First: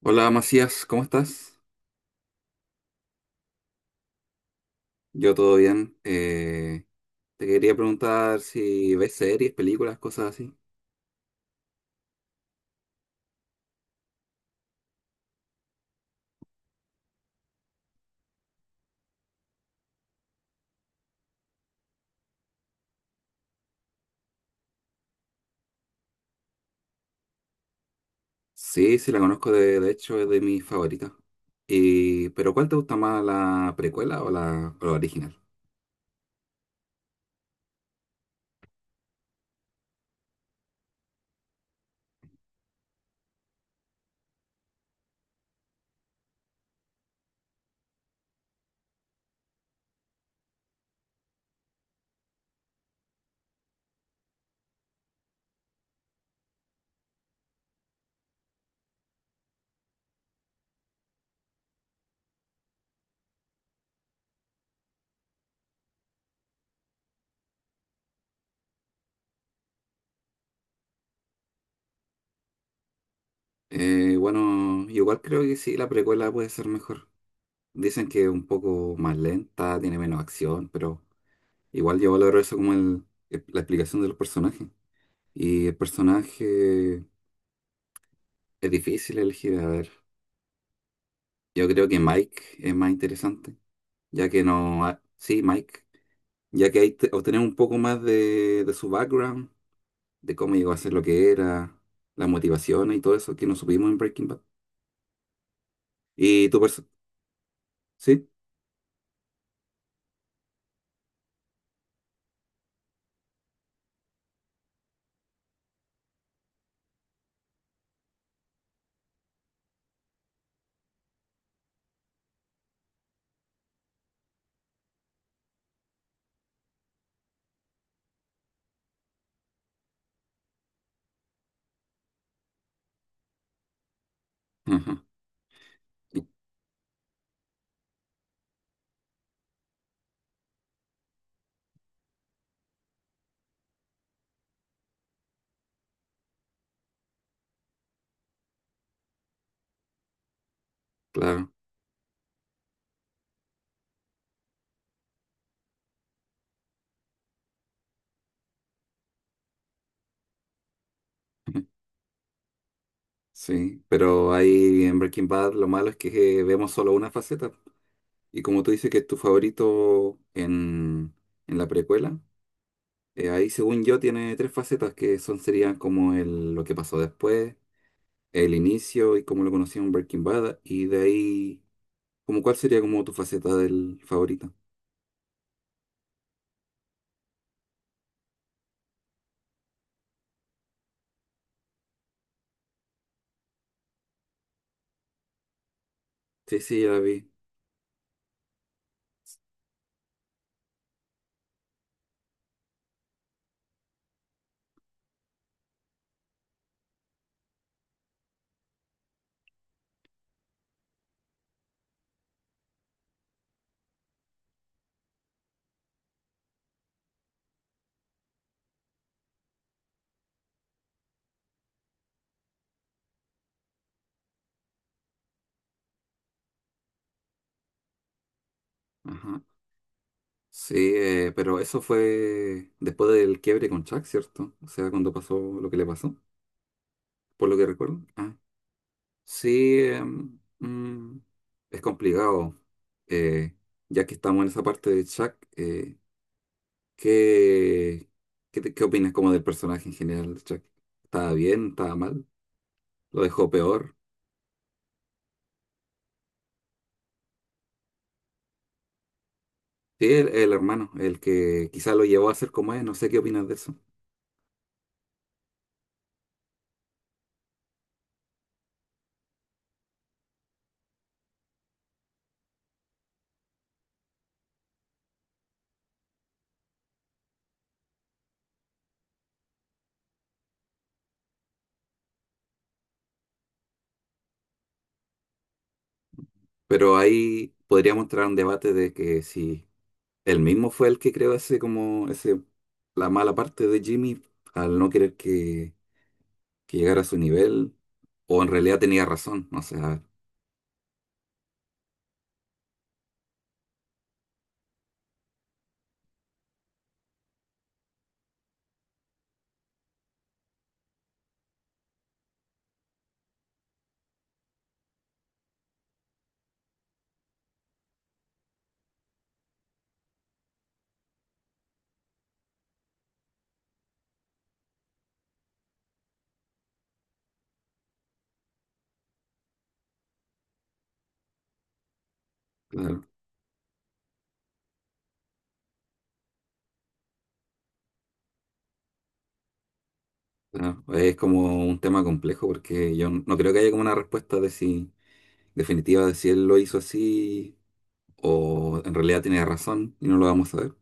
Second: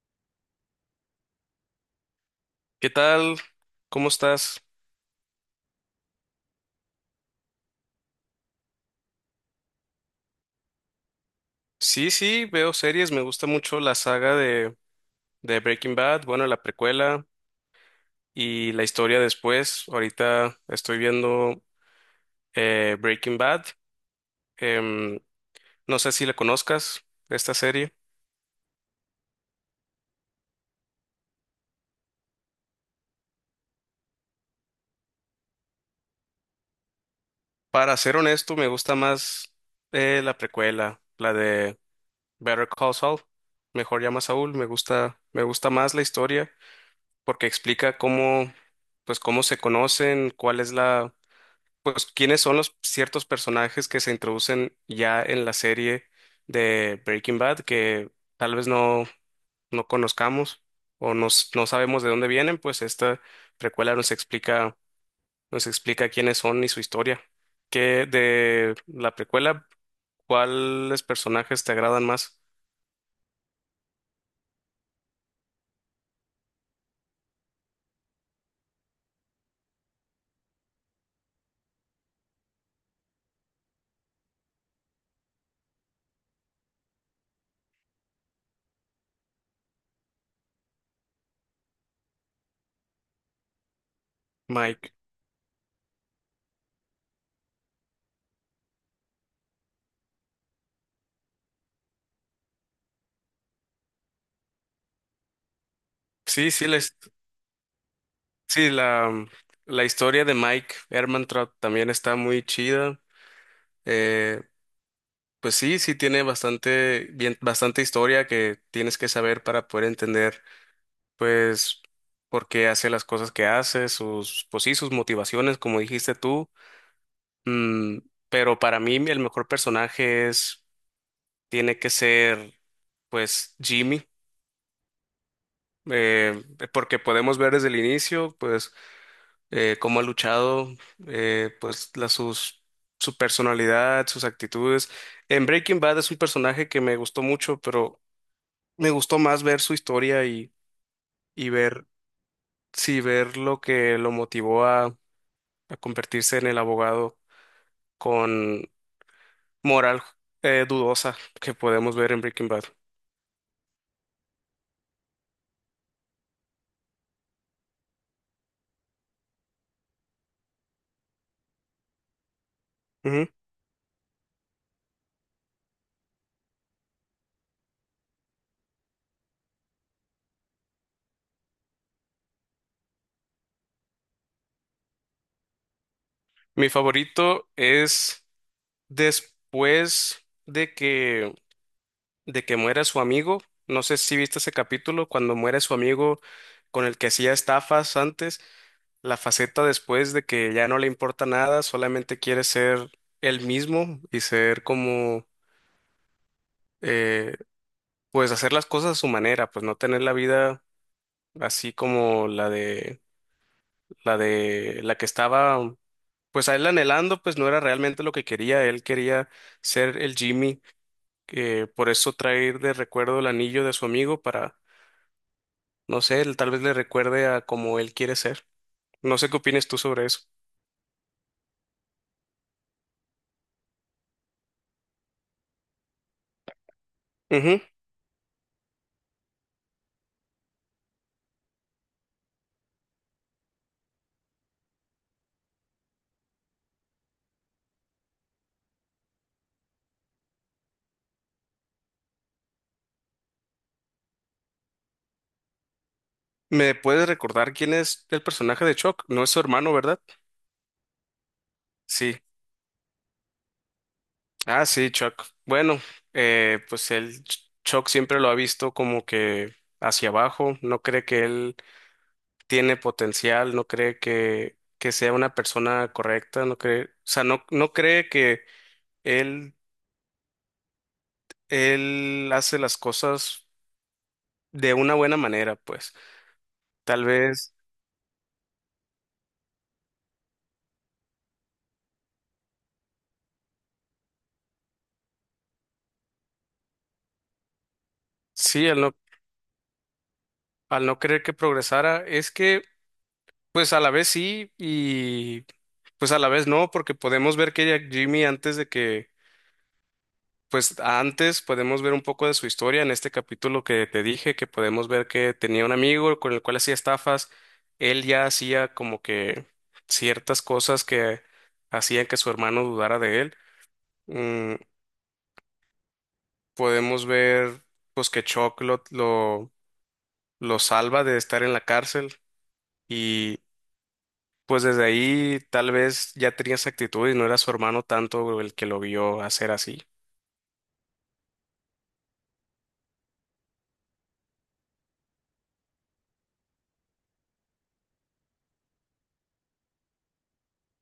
Hola Macías, ¿cómo estás? ¿Qué tal? ¿Cómo estás? Yo todo bien. Te quería preguntar si ves series, películas, cosas así. Sí, sí, veo series, me gusta mucho la saga de Breaking Bad, bueno, la precuela y la historia después. Ahorita estoy viendo Breaking Bad, em, no sé si la conozcas, esta serie. Sí, sí, la conozco, de hecho es de mis favoritas. Y, pero ¿cuál te gusta más, la precuela o la original? Para ser honesto, me gusta más la precuela, la de Better Call Saul, mejor llama a Saúl, me gusta más la historia porque explica cómo, pues cómo se conocen, cuál es la pues quiénes son los ciertos personajes que se introducen ya en la serie de Breaking Bad que tal vez no conozcamos o no sabemos de dónde vienen, pues esta precuela nos explica quiénes son y su historia. ¿Qué de la precuela, cuáles personajes te agradan más, Bueno, igual creo que sí, la precuela puede ser mejor. Dicen que es un poco más lenta, tiene menos acción, pero igual yo valoro eso como la explicación de los personajes. Y el personaje es difícil elegir, a ver. Yo creo que Mike es más interesante, ya que no... Mike? ha- sí, Mike, ya que ahí obtenemos un poco más de su background, de cómo llegó a ser lo que era, las motivaciones y todo eso que nos supimos en Breaking Bad. Y Sí, tu sí, persona... Sí, sí, la historia de Mike Ehrmantraut también está muy chida. eh, Pues sí, sí tiene bastante, bien, bastante historia que tienes que saber para poder entender, pues, por qué hace las cosas que hace, sus, pues sí, sus motivaciones, como dijiste tú. Mm, pero para mí el mejor personaje es, tiene que ser, pues, Jimmy, ajá, y- eh, porque podemos ver desde el inicio, pues, cómo ha luchado, pues, su personalidad, sus actitudes. En Breaking Bad es un personaje que me gustó mucho, pero me gustó más ver su historia y claro. ver, sí, ver lo que lo motivó a convertirse en el abogado con moral dudosa que podemos ver en Breaking Bad. Sí, pero ahí en Breaking Bad lo malo es que vemos solo una faceta. Y como tú dices que es tu favorito en la precuela, Ujú. Ahí según yo tiene tres facetas que son serían como el, lo que pasó después, el inicio y cómo lo conocía en Breaking Bad, y de ahí, como cuál sería como tu faceta del favorita. Mi favorito es después de que muera su amigo. No sé si viste ese capítulo, cuando muere su amigo Sí, sí, con ya la el que vi. hacía estafas antes, la faceta después de que ya no le importa nada, solamente quiere ser él mismo y ser como eh, pues hacer las cosas a su manera, pues no tener la vida así como la de la que estaba, pues a él anhelando, pues no era realmente lo que quería, él quería ser el Jimmy, que por eso traer de recuerdo el anillo de su amigo para, no sé, él tal vez le recuerde a como él quiere ser. No sé qué Ajá. opinas tú sobre eso. Sí, pero eso fue después del quiebre con Chuck, ¿cierto? O sea, cuando pasó lo que le pasó, por lo Ujú. que recuerdo. Ah, sí, es complicado, eh, ya que estamos en esa parte de Chuck, ¿qué, qué opinas como del personaje en general de Chuck? ¿Estaba bien? ¿Estaba mal? ¿Lo dejó peor? ¿Me puedes recordar quién es el personaje de Chuck? No es su hermano, ¿verdad? Sí, el hermano, el que quizá lo Sí. llevó a ser como es, no sé qué opinas de eso. Ah, sí, Chuck. Bueno, pues el Chuck siempre lo ha visto como que hacia abajo, no cree que él tiene potencial, no cree que sea una persona correcta, no cree, o sea, no cree que él, él hace las cosas de una buena manera, pues. Pero Tal ahí vez, podríamos entrar a un debate de que si él mismo fue el que creó ese como ese la mala parte de Jimmy al no querer que llegara a su nivel, o en sí, realidad al no, tenía razón, no sé, a ver, al no querer que progresara, es que, pues a la vez sí y pues a la vez no, porque podemos ver que ya Jimmy antes de que. Pues antes podemos ver un poco de su historia en este capítulo que te dije, que podemos ver que tenía un amigo con el cual hacía estafas. Él ya hacía como que ciertas cosas que hacían que su hermano dudara de él. Mm, podemos ver pues que Chuck lo salva de estar en la cárcel claro, y pues desde ahí tal vez ya tenía esa actitud y no era su hermano tanto el que lo vio hacer así. claro. Es como un tema complejo porque yo no creo que haya como una respuesta de si definitiva de si él lo hizo así o en realidad tenía razón y no lo vamos a ver.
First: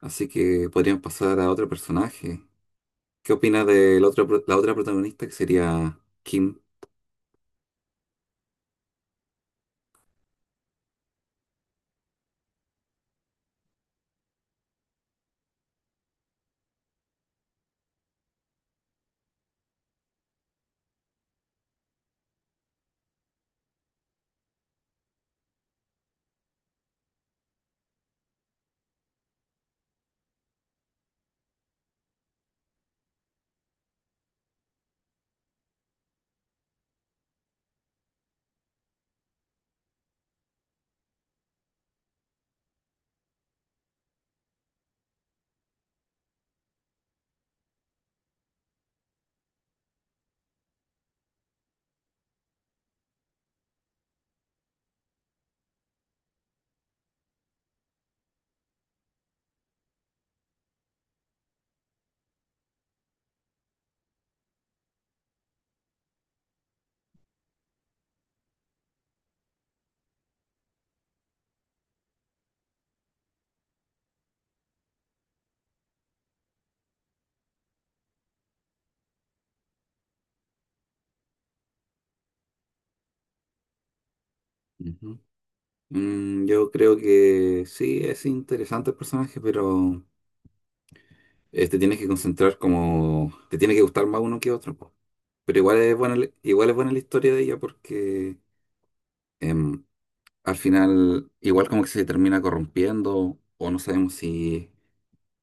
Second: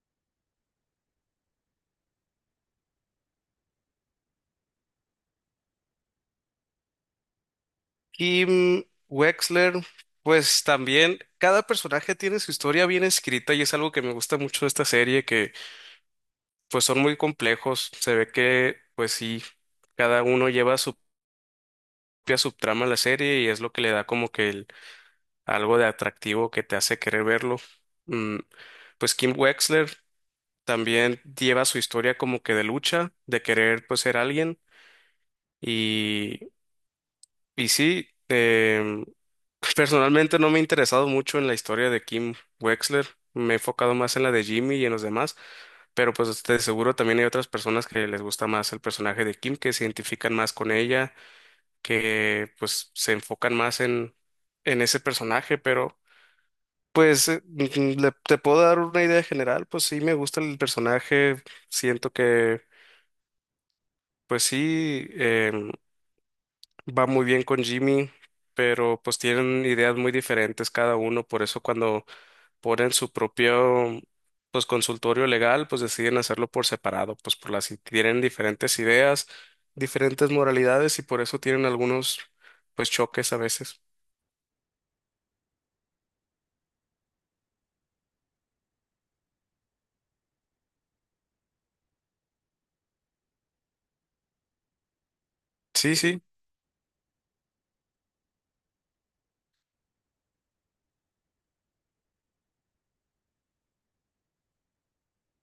Así que podríamos pasar a otro personaje. ¿Qué opinas de la otra protagonista que sería Kim? Kim Wexler, pues también cada personaje tiene su historia bien escrita y es algo que me gusta mucho de esta serie, que pues son muy complejos, se ve que pues sí, cada uno lleva su propia subtrama a la serie y es lo que le da como que algo de atractivo que te hace querer verlo. Mm, pues Kim Wexler también lleva su historia como que de lucha, de querer pues ser alguien. Y sí, personalmente no me he interesado mucho en la historia de Kim Wexler. Me he enfocado más en la de Jimmy y en los demás, pero pues de seguro también hay otras personas que les gusta más el personaje de Kim, que se identifican más con ella, que pues se enfocan más en ese personaje, pero pues te puedo dar una idea general, pues sí me gusta el personaje, siento que pues sí, va muy bien con Jimmy, pero pues tienen ideas muy diferentes cada uno, por eso cuando ponen su propio pues consultorio legal, pues deciden hacerlo por separado, pues por las tienen diferentes ideas, diferentes moralidades y por eso tienen algunos pues choques a veces. Ujú. Mm, yo creo que sí, es interesante el personaje, pero te tienes que concentrar como... Te tiene que gustar más uno que otro. Po. Pero igual es Sí, buena, sí. Igual es buena la historia de ella porque em, al final igual como que se termina corrompiendo o no sabemos si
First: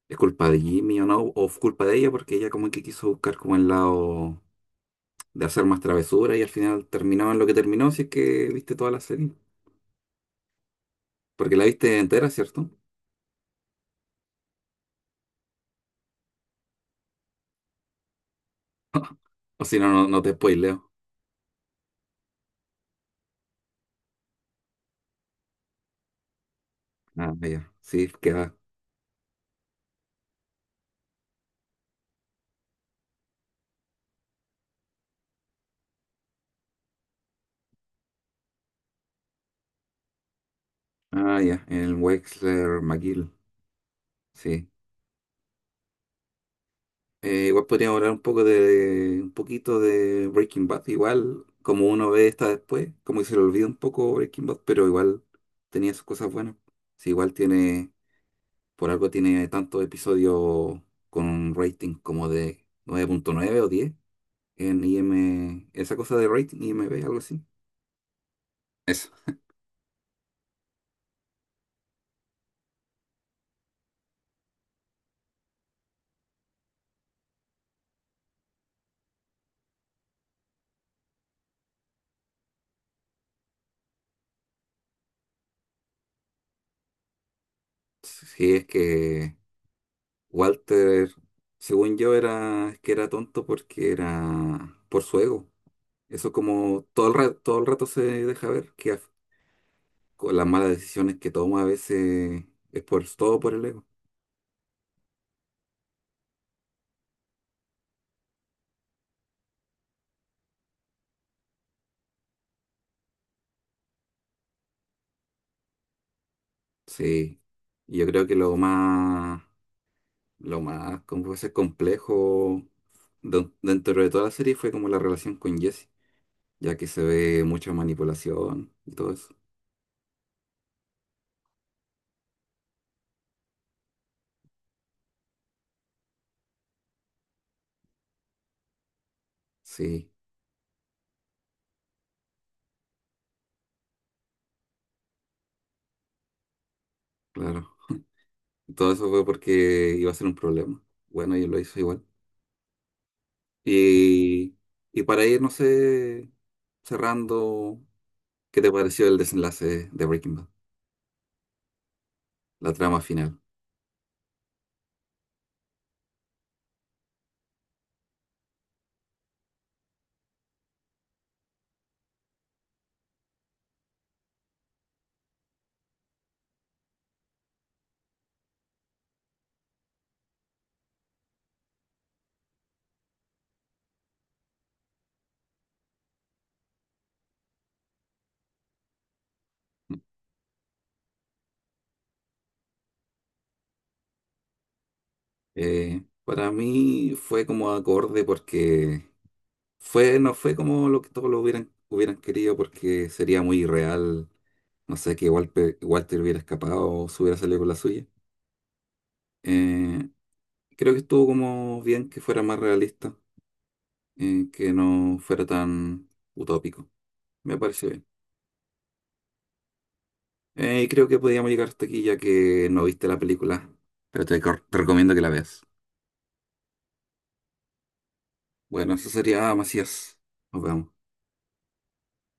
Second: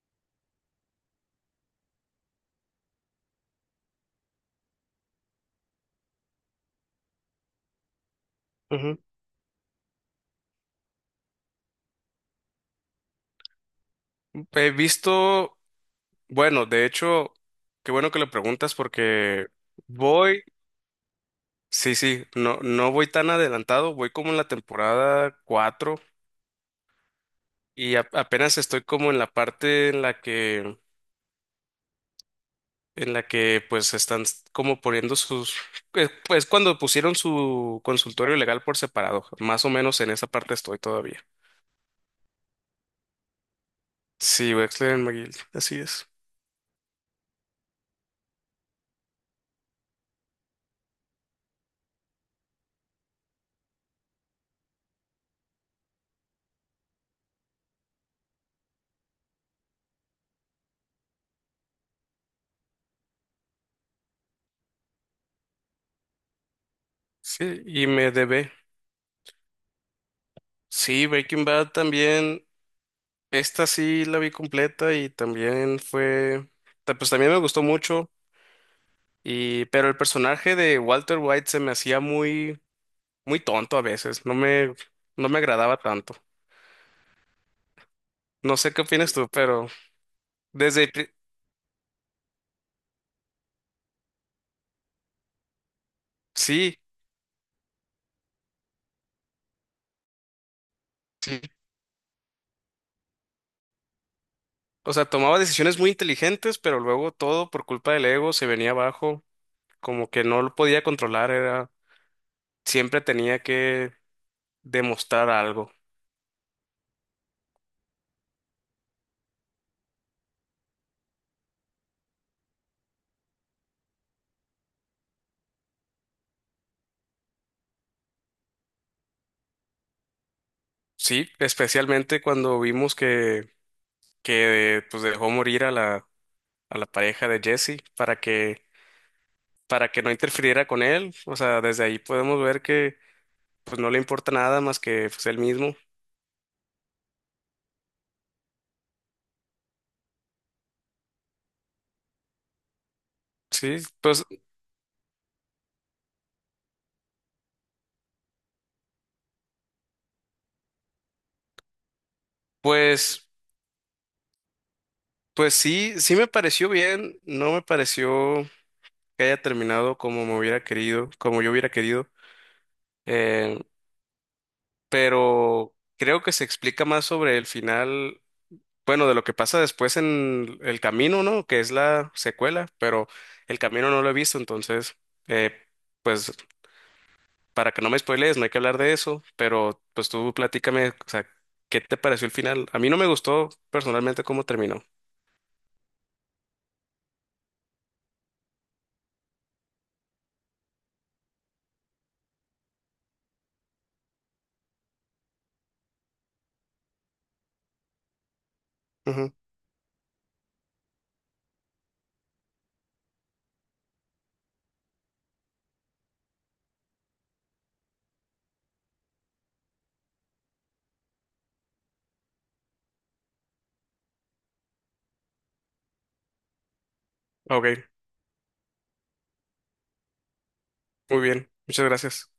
es culpa de Jimmy o no, o es culpa de ella porque ella como que quiso buscar como el lado de hacer más travesura y al final terminó en lo que terminó, si es que viste toda Ujú. la serie. Porque la viste entera, ¿cierto? He visto, bueno, de hecho, qué bueno que le preguntas porque O si no, no, no te voy, spoileo. sí, sí, no, no voy tan adelantado, voy como en la temporada 4. Ah, ya. Y Sí, a- queda. apenas estoy como en la parte en la que, pues están como poniendo sus, es cuando pusieron su consultorio legal por separado, más o menos en esa parte estoy todavía. Ah, ya. El Wexler McGill. Sí, Sí. Wexler and McGill, así es. Igual podríamos hablar un poco de, un poquito de Breaking Bad. Igual, como uno ve esta después, como que se le olvida un poco Breaking Bad, pero igual tenía sus cosas buenas. Sí, igual tiene, por algo tiene tantos episodios con un rating como de nueve punto nueve o 10 en IM, esa cosa de rating, IMB, algo así. Sí, y me debe. Eso. Sí, Breaking Bad también, esta sí la vi completa y también fue, pues también me gustó mucho, y, pero el personaje de Walter White se me hacía muy, muy tonto a veces, no me, agradaba tanto. Sí, No es sé qué opinas tú, que pero desde... el pri- Walter, según yo, era que era tonto porque era por su ego. Eso Sí, como todo el rato se deja ver con las malas decisiones que sí. toma a veces es por todo por el ego. O sea, tomaba decisiones muy inteligentes, pero luego todo por culpa del ego se venía abajo, como que no lo podía controlar, siempre tenía que demostrar algo. Sí. Y yo creo que lo más como puede ser complejo dentro de toda la serie fue como la relación con Jesse, ya que se ve mucha manipulación y todo eso. Sí, especialmente cuando vimos que, que pues dejó morir a la, pareja de Jesse para que Sí, no interfiriera con él. O sea, desde ahí podemos ver que pues no le importa nada más que pues, él mismo. claro. Todo eso fue porque iba a ser un problema. Bueno, y lo hizo igual. Sí, pues, Y, y para ir, no sé, cerrando, ¿qué te pareció el desenlace de Breaking Bad? La trama pues. final. Pues sí, sí me pareció bien, no me pareció que haya terminado como me hubiera querido, como yo hubiera querido, eh, pero creo que se explica más sobre el final, bueno, de lo que pasa después en el camino, ¿no? Que es la secuela, pero el camino no lo he visto, entonces, eh, pues para que no me spoilees, no hay que hablar de eso, pero pues tú platícame, o sea, ¿qué te pareció el final? A mí no me gustó personalmente cómo terminó. Para mí fue como acorde porque fue, no fue como lo que todos lo hubieran, hubieran querido porque sería muy irreal, no sé, que Walter, Walter hubiera escapado o se hubiera salido con la suya. Ujú. Eh, Creo que estuvo como bien que fuera más realista, que no fuera tan utópico. Me pareció bien. Creo que podíamos llegar hasta aquí ya que no viste la película, pero te recomiendo que la veas. Ok, Bueno, eso sería, Macías. Nos vemos. muy bien, muchas gracias.